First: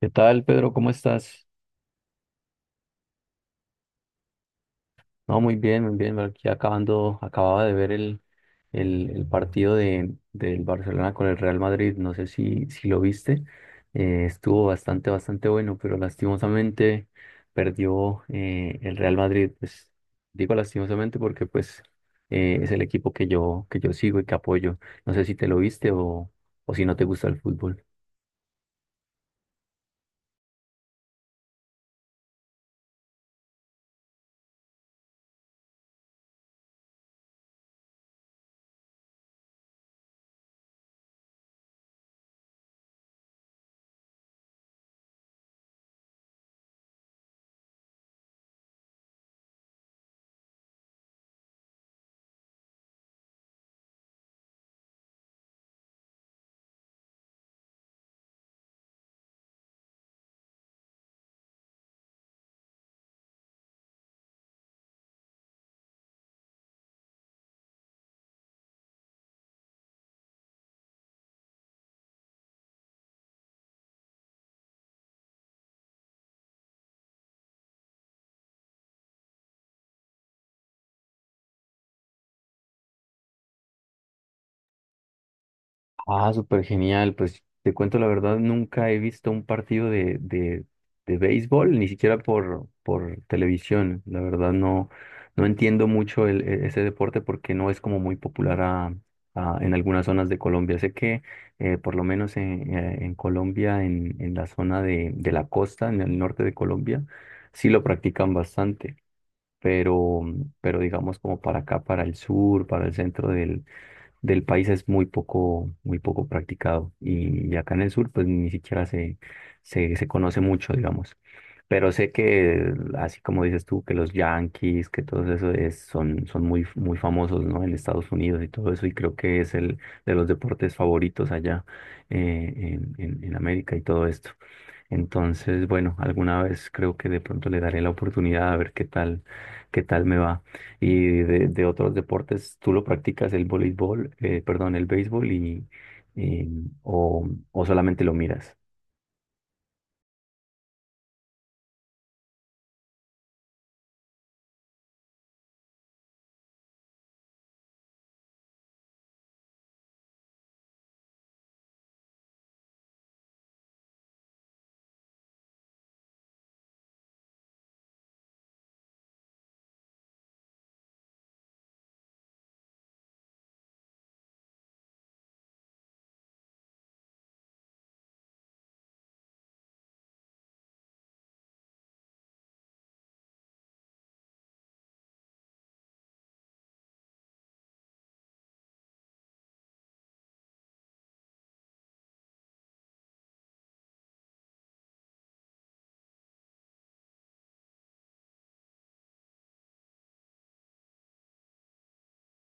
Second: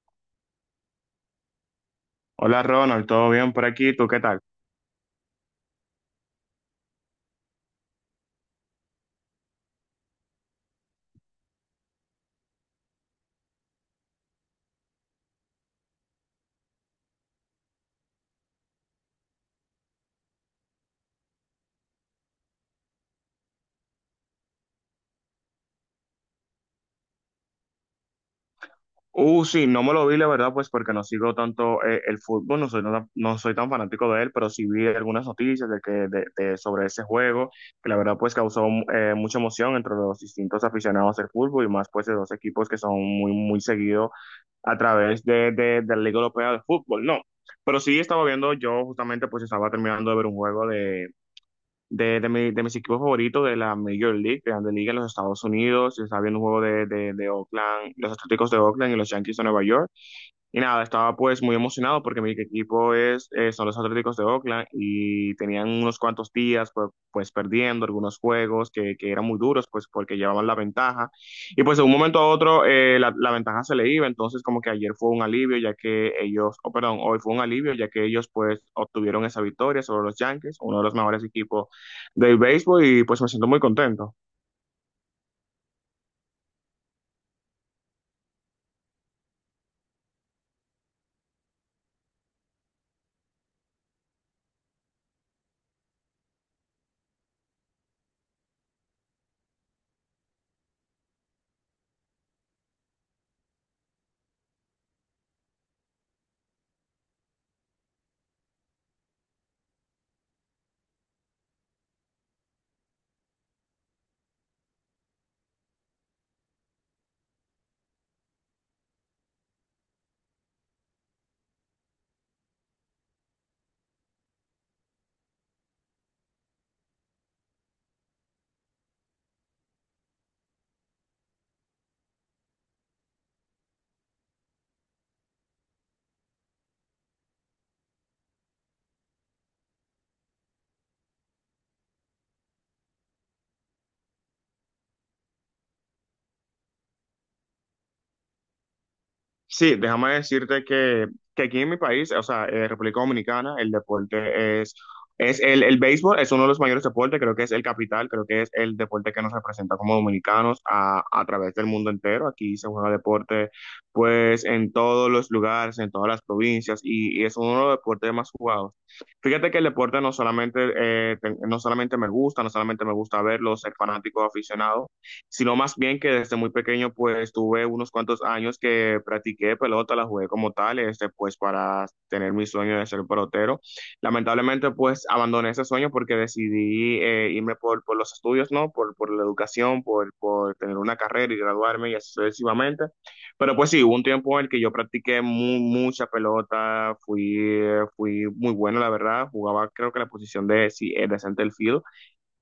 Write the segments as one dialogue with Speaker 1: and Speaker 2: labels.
Speaker 1: ¿Qué tal, Pedro? ¿Cómo estás?
Speaker 2: Hola Ronald, ¿todo bien por aquí? ¿Tú qué tal?
Speaker 1: No, muy bien, muy bien. Aquí acababa de ver el partido del Barcelona con el Real Madrid. No sé si lo viste. Estuvo bastante, bastante bueno, pero lastimosamente perdió el Real Madrid. Pues digo lastimosamente porque pues es el equipo que yo sigo y que apoyo. No sé si te lo viste o si no te gusta el fútbol.
Speaker 2: Sí, no me lo vi, la verdad, pues porque no sigo tanto el fútbol, no soy tan fanático de él, pero sí vi algunas noticias de que, de- sobre ese juego, que la verdad pues causó mucha emoción entre los distintos aficionados del fútbol y más pues de dos equipos que son muy, muy seguidos a través de la Liga Europea de Fútbol, ¿no? Pero sí estaba viendo, yo justamente pues estaba terminando de ver un juego de mis equipos favoritos de la Major League, Grande Liga en los Estados Unidos. Estaba viendo un juego de Oakland, los Atléticos de Oakland y los Yankees de Nueva York. Y nada, estaba pues muy emocionado porque mi equipo es, son los Atléticos de Oakland y tenían unos cuantos días pues, pues perdiendo algunos juegos que eran muy duros pues porque llevaban la ventaja. Y pues de un momento a otro la ventaja se le iba, entonces como que ayer fue un alivio ya que ellos, oh, perdón, hoy fue un alivio ya que ellos pues obtuvieron esa victoria sobre los Yankees, uno de los mejores equipos del béisbol y pues me siento muy contento.
Speaker 1: Ah, súper genial. Pues te cuento la verdad, nunca he visto un partido de béisbol, ni siquiera por televisión. La verdad no, no entiendo mucho ese deporte porque no es como muy popular en algunas zonas de Colombia. Sé que por lo menos en Colombia, en la zona de la costa, en el norte de Colombia, sí lo practican bastante. Pero, pero digamos como para acá, para el sur, para el centro del país es muy poco practicado. Y acá en el sur, pues ni siquiera se conoce mucho, digamos. Pero sé que, así como dices tú, que los Yankees, que todo eso son muy, muy famosos, ¿no? En Estados Unidos y todo eso, y creo que es el de los deportes favoritos allá en América y todo esto. Entonces, bueno, alguna vez creo que de pronto le daré la oportunidad a ver qué tal me va y de otros deportes, tú lo practicas el voleibol, perdón, el béisbol y, o solamente lo miras.
Speaker 2: Sí, déjame decirte que aquí en mi país, o sea, República Dominicana, el deporte es el béisbol es uno de los mayores deportes, creo que es el capital, creo que es el deporte que nos representa como dominicanos a través del mundo entero. Aquí se juega deporte, pues, en todos los lugares, en todas las provincias, y es uno de los deportes más jugados. Fíjate que el deporte no solamente, no solamente me gusta, no solamente me gusta verlo, ser fanático, aficionado sino más bien que desde muy pequeño pues tuve unos cuantos años que practiqué pelota, la jugué como tal, este, pues para tener mi sueño de ser pelotero. Lamentablemente pues abandoné ese sueño porque decidí irme por por los estudios, ¿no? Por la educación, por tener una carrera y graduarme y así sucesivamente. Pero pues sí, hubo un tiempo en el que yo practiqué mucha pelota, fui, fui muy bueno, la verdad, jugaba creo que la posición de, sí, de center field.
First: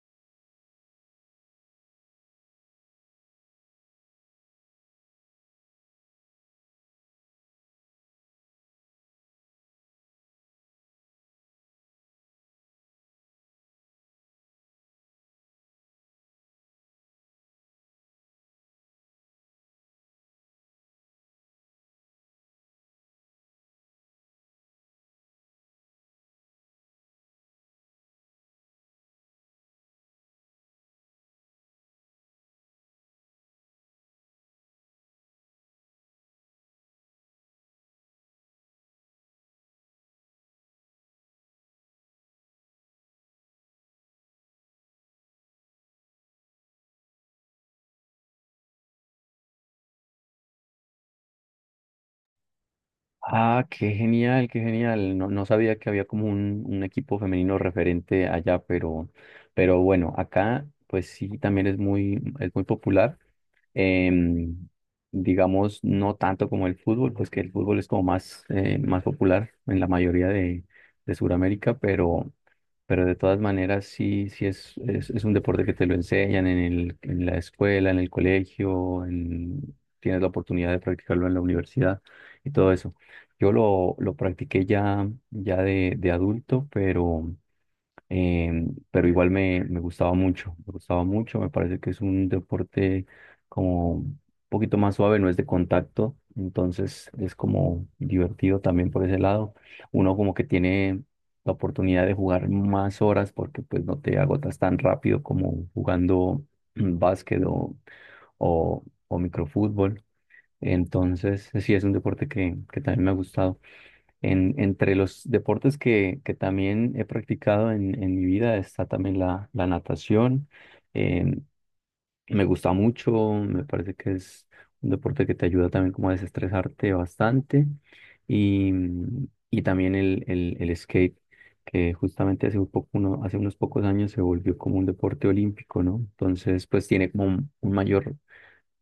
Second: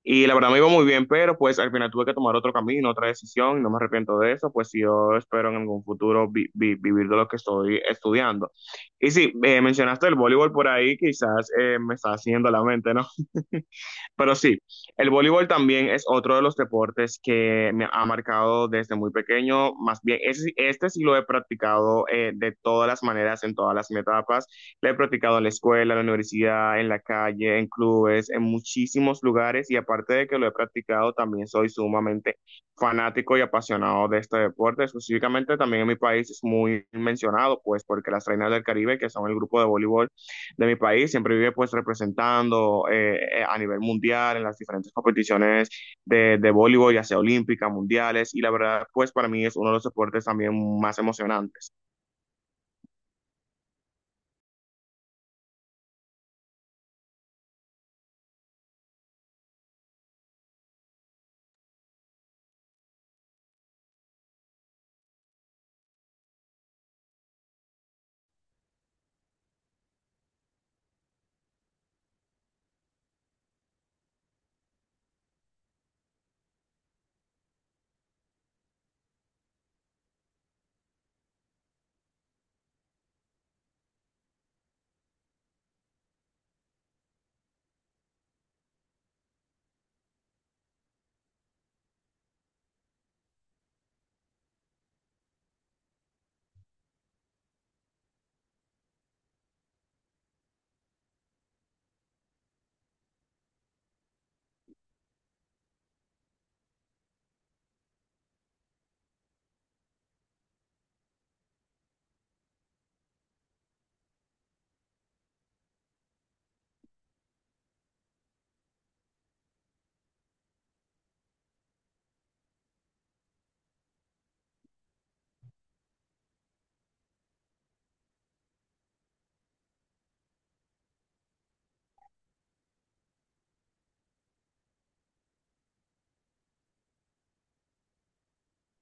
Speaker 2: Y la verdad me iba muy bien, pero pues al final tuve que tomar otro camino, otra decisión, y no me arrepiento de eso, pues sí, yo espero en algún futuro vivir de lo que estoy estudiando. Y sí, mencionaste el voleibol por ahí, quizás me está haciendo la mente, ¿no? Pero sí, el voleibol también es otro de los deportes que me ha marcado desde muy pequeño. Más bien, sí, este sí lo he practicado de todas las maneras, en todas las etapas. Lo he practicado en la escuela, en la universidad, en la calle, en clubes, en muchísimos lugares. Y aparte de que lo he practicado, también soy sumamente fanático y apasionado de este deporte. Específicamente también en mi país es muy mencionado, pues porque las Reinas del Caribe, que son el grupo de voleibol, de mi país, siempre vive pues representando a nivel mundial en las diferentes competiciones de voleibol, ya sea olímpica, mundiales, y la verdad pues para mí es uno de los deportes también más emocionantes.
Speaker 1: Ah, qué genial, qué genial. No, no sabía que había como un equipo femenino referente allá, pero, bueno, acá pues sí también es muy popular. Em, digamos, no tanto como el fútbol, pues que el fútbol es como más popular en la mayoría de Sudamérica, pero de todas maneras sí, sí es un deporte que te lo enseñan en la escuela, en el colegio, tienes la oportunidad de practicarlo en la universidad y todo eso. Yo lo practiqué ya de adulto, pero, pero igual me gustaba mucho, me gustaba mucho, me parece que es un deporte como un poquito más suave, no es de contacto, entonces es como divertido también por ese lado. Uno como que tiene la oportunidad de jugar más horas porque pues no te agotas tan rápido como jugando básquet o, o microfútbol, entonces sí es un deporte que también me ha gustado. Entre los deportes que también he practicado en mi vida está también la natación. Eh, me gusta mucho, me parece que es un deporte que te ayuda también como a desestresarte bastante. Y, y también el skate, que justamente hace unos pocos años se volvió como un deporte olímpico, ¿no? Entonces, pues tiene como un mayor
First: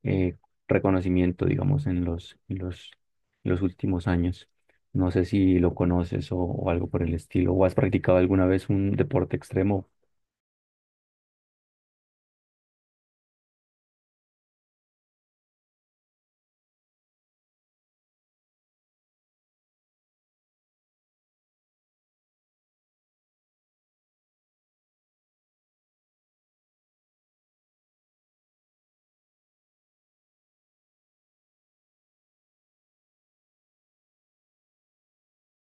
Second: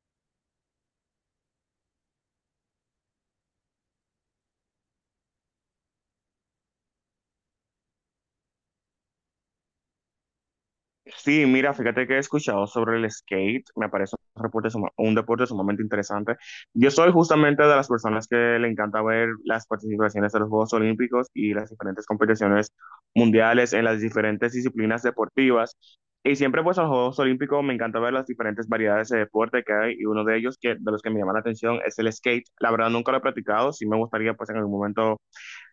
Speaker 1: eh, reconocimiento, digamos, en los últimos años. No sé si lo conoces o algo por el estilo, o has practicado alguna vez un deporte extremo.
Speaker 2: Sí, mira, fíjate que he escuchado sobre el skate, me parece un deporte, un deporte sumamente interesante. Yo soy justamente de las personas que le encanta ver las participaciones de los Juegos Olímpicos y las diferentes competiciones mundiales en las diferentes disciplinas deportivas. Y siempre pues en los Juegos Olímpicos me encanta ver las diferentes variedades de deporte que hay y uno de ellos que, de los que me llama la atención es el skate. La verdad nunca lo he practicado, sí me gustaría pues en algún momento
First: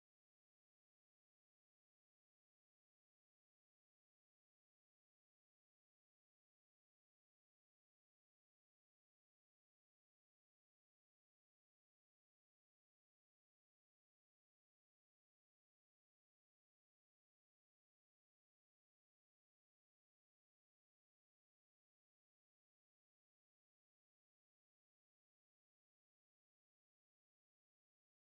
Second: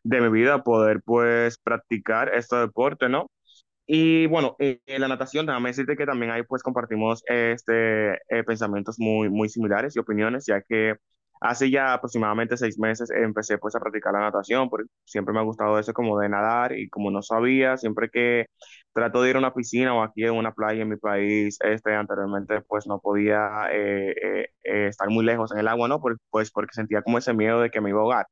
Speaker 2: de mi vida poder pues practicar este deporte, ¿no? Y bueno, en la natación, déjame decirte que también ahí pues compartimos este, pensamientos muy, muy similares y opiniones, ya que hace ya aproximadamente seis meses empecé pues a practicar la natación, porque siempre me ha gustado eso como de nadar y como no sabía, siempre que trato de ir a una piscina o aquí en una playa en mi país, este, anteriormente pues no podía estar muy lejos en el agua, ¿no? Pues porque sentía como ese miedo de que me iba a ahogar.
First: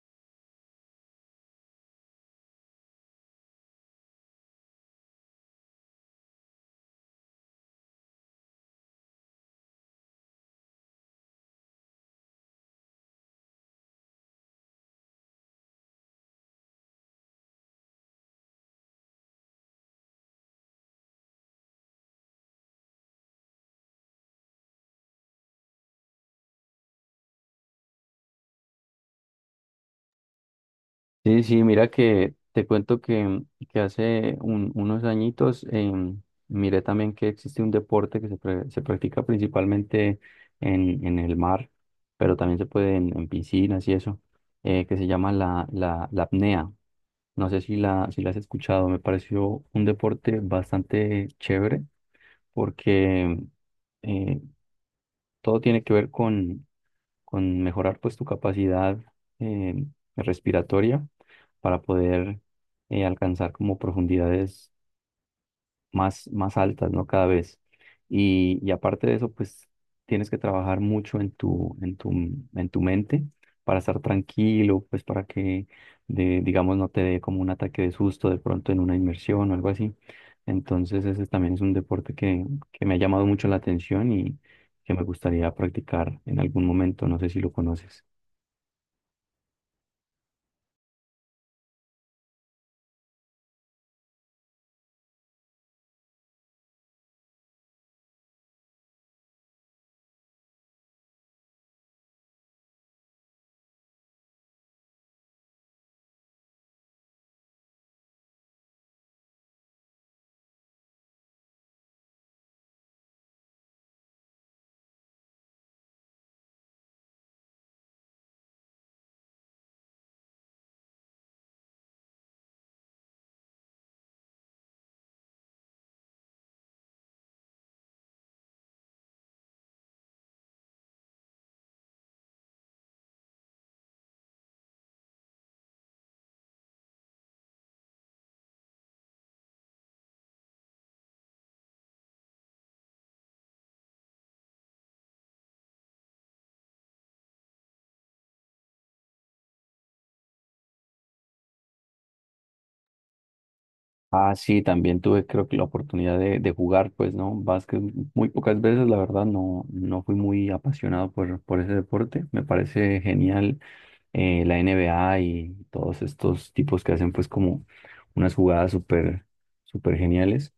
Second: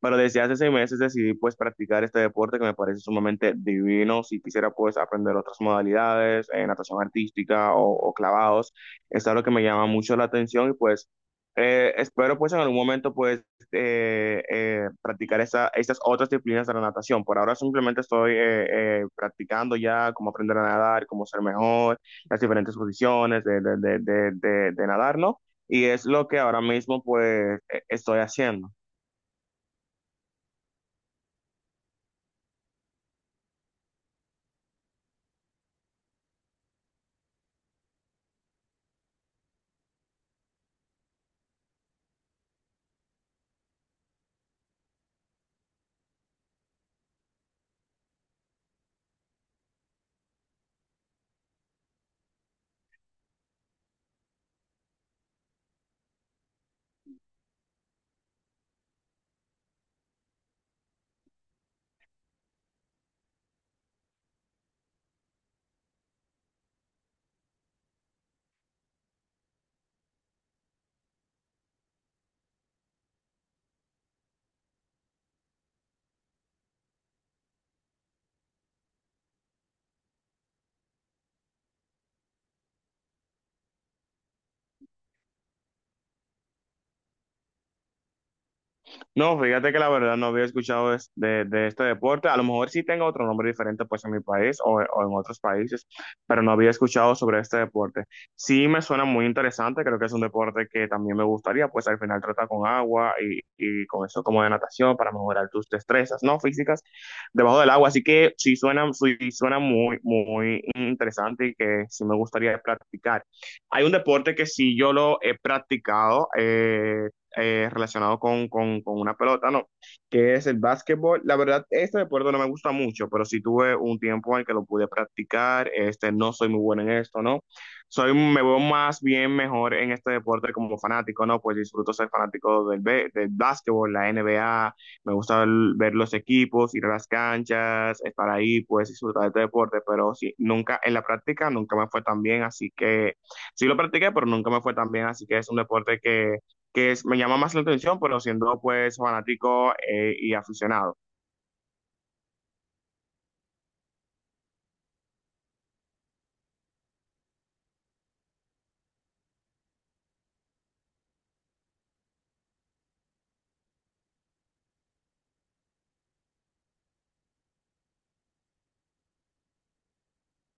Speaker 2: Pero desde hace seis meses decidí pues practicar este deporte que me parece sumamente divino. Si quisiera pues aprender otras modalidades, natación artística o clavados, es algo que me llama mucho la atención y pues espero pues en algún momento pues practicar esa, estas otras disciplinas de la natación. Por ahora simplemente estoy practicando ya cómo aprender a nadar, cómo ser mejor, las diferentes posiciones de nadar, ¿no? Y es lo que ahora mismo pues estoy haciendo.
Speaker 1: Sí, sí, mira que te cuento que, hace unos añitos, miré también que existe un deporte que se practica principalmente en el mar, pero también se puede en piscinas y eso, que se llama la apnea. No sé si la has escuchado, me pareció un deporte bastante chévere porque eh, todo tiene que ver con mejorar pues tu capacidad eh, respiratoria para poder alcanzar como profundidades más, más altas, ¿no? Cada vez. Y aparte de eso, pues tienes que trabajar mucho en tu, en tu mente para estar tranquilo, pues para que, digamos, no te dé como un ataque de susto de pronto en una inmersión o algo así. Entonces, ese también es un deporte que me ha llamado mucho la atención y que me gustaría practicar en algún momento. No sé si lo conoces.
Speaker 2: No, fíjate que la verdad no había escuchado de de este deporte. A lo mejor sí tengo otro nombre diferente pues en mi país o en otros países, pero no había escuchado sobre este deporte. Sí me suena muy interesante, creo que es un deporte que también me gustaría, pues al final trata con agua y con eso como de natación para mejorar tus destrezas, ¿no? Físicas debajo del agua. Así que sí suena muy, muy interesante y que sí me gustaría practicar. Hay un deporte que sí yo lo he practicado. Relacionado con una pelota, ¿no? Que es el básquetbol. La verdad, este deporte no me gusta mucho, pero sí tuve un tiempo en el que lo pude practicar. Este, no soy muy bueno en esto, ¿no? Soy, me veo más bien mejor en este deporte como fanático, ¿no? Pues disfruto ser fanático del básquetbol, la NBA, me gusta ver los equipos, ir a las canchas, estar ahí, pues disfrutar de este deporte, pero sí, nunca, en la práctica nunca me fue tan bien, así que sí lo practiqué, pero nunca me fue tan bien, así que es un deporte que me llama más la atención, pero siendo pues fanático y aficionado.
Speaker 1: Ah, sí, también tuve creo que la oportunidad de jugar, pues, ¿no? Básquet muy pocas veces, la verdad, no, no fui muy apasionado por ese deporte. Me parece genial la N B A y todos estos tipos que hacen pues como unas jugadas súper, súper geniales,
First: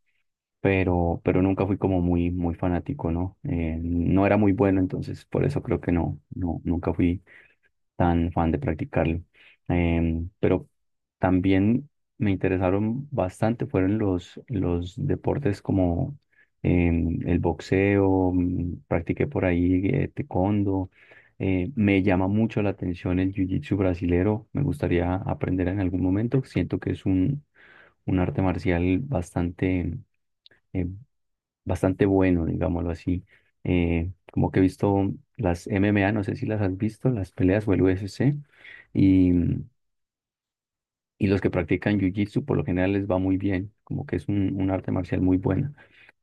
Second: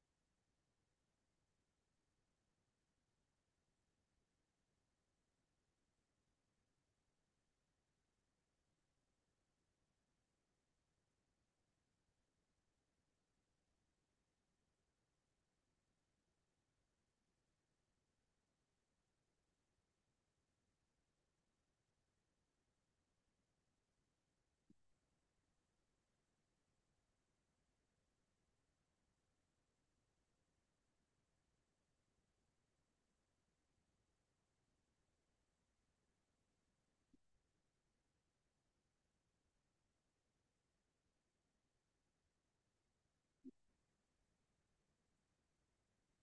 Speaker 1: pero, nunca fui como muy, muy fanático, ¿no? No era muy bueno, entonces por eso creo que no, no, nunca fui tan fan de practicarlo. Pero también me interesaron bastante, fueron los deportes como el boxeo, practiqué por ahí taekwondo. Me llama mucho la atención el jiu-jitsu brasilero, me gustaría aprender en algún momento, siento que es un arte marcial eh, bastante bueno, digámoslo así. Como que he visto las MMA, no sé si las has visto, las peleas o el UFC, y, y los que practican Jiu-Jitsu por lo general les va muy bien, como que es un arte marcial muy buena.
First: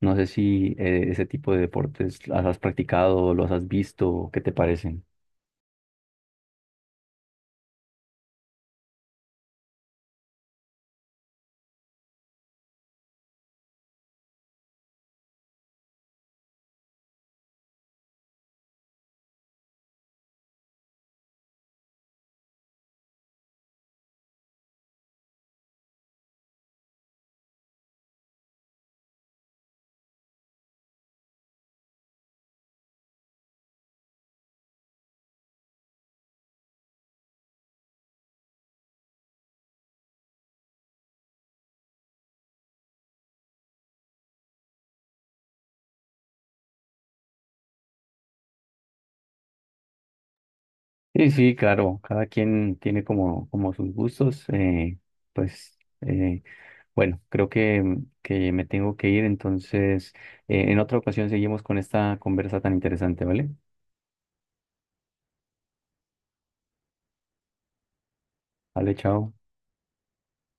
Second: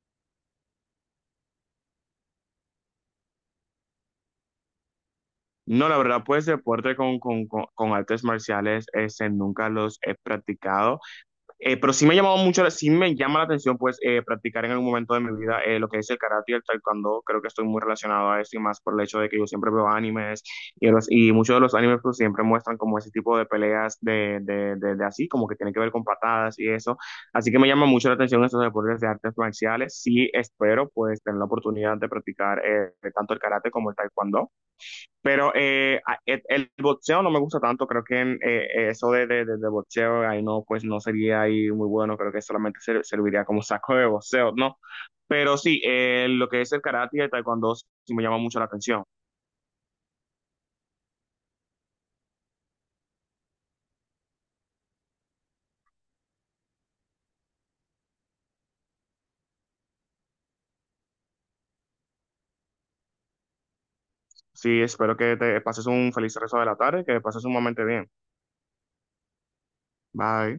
Speaker 1: No sé si ese tipo de deportes las has practicado, los has visto, ¿qué te parecen?
Speaker 2: No, la verdad, pues deporte con artes marciales, ese nunca los he practicado. Pero sí me ha llamado mucho, sí me llama la atención pues practicar en algún momento de mi vida lo que es el karate y el taekwondo. Creo que estoy muy relacionado a esto y más por el hecho de que yo siempre veo animes y muchos de los animes pues siempre muestran como ese tipo de peleas de así, como que tiene que ver con patadas y eso. Así que me llama mucho la atención estos deportes de artes marciales. Sí espero pues tener la oportunidad de practicar tanto el karate como el taekwondo. Pero el boxeo no me gusta tanto, creo que en, eso de boxeo ahí no, pues no sería ahí muy bueno, creo que solamente serviría como saco de boxeo, ¿no? Pero sí, lo que es el karate y el taekwondo sí me llama mucho la atención.
Speaker 1: Sí, sí, claro, cada quien tiene como sus gustos, pues eh, bueno, creo que me tengo que ir, entonces en otra ocasión seguimos con esta conversa tan interesante, ¿vale?
Speaker 2: Sí, espero que te pases un feliz resto de la tarde, que pases un momento bien.
Speaker 1: Vale, chao.
Speaker 2: Bye.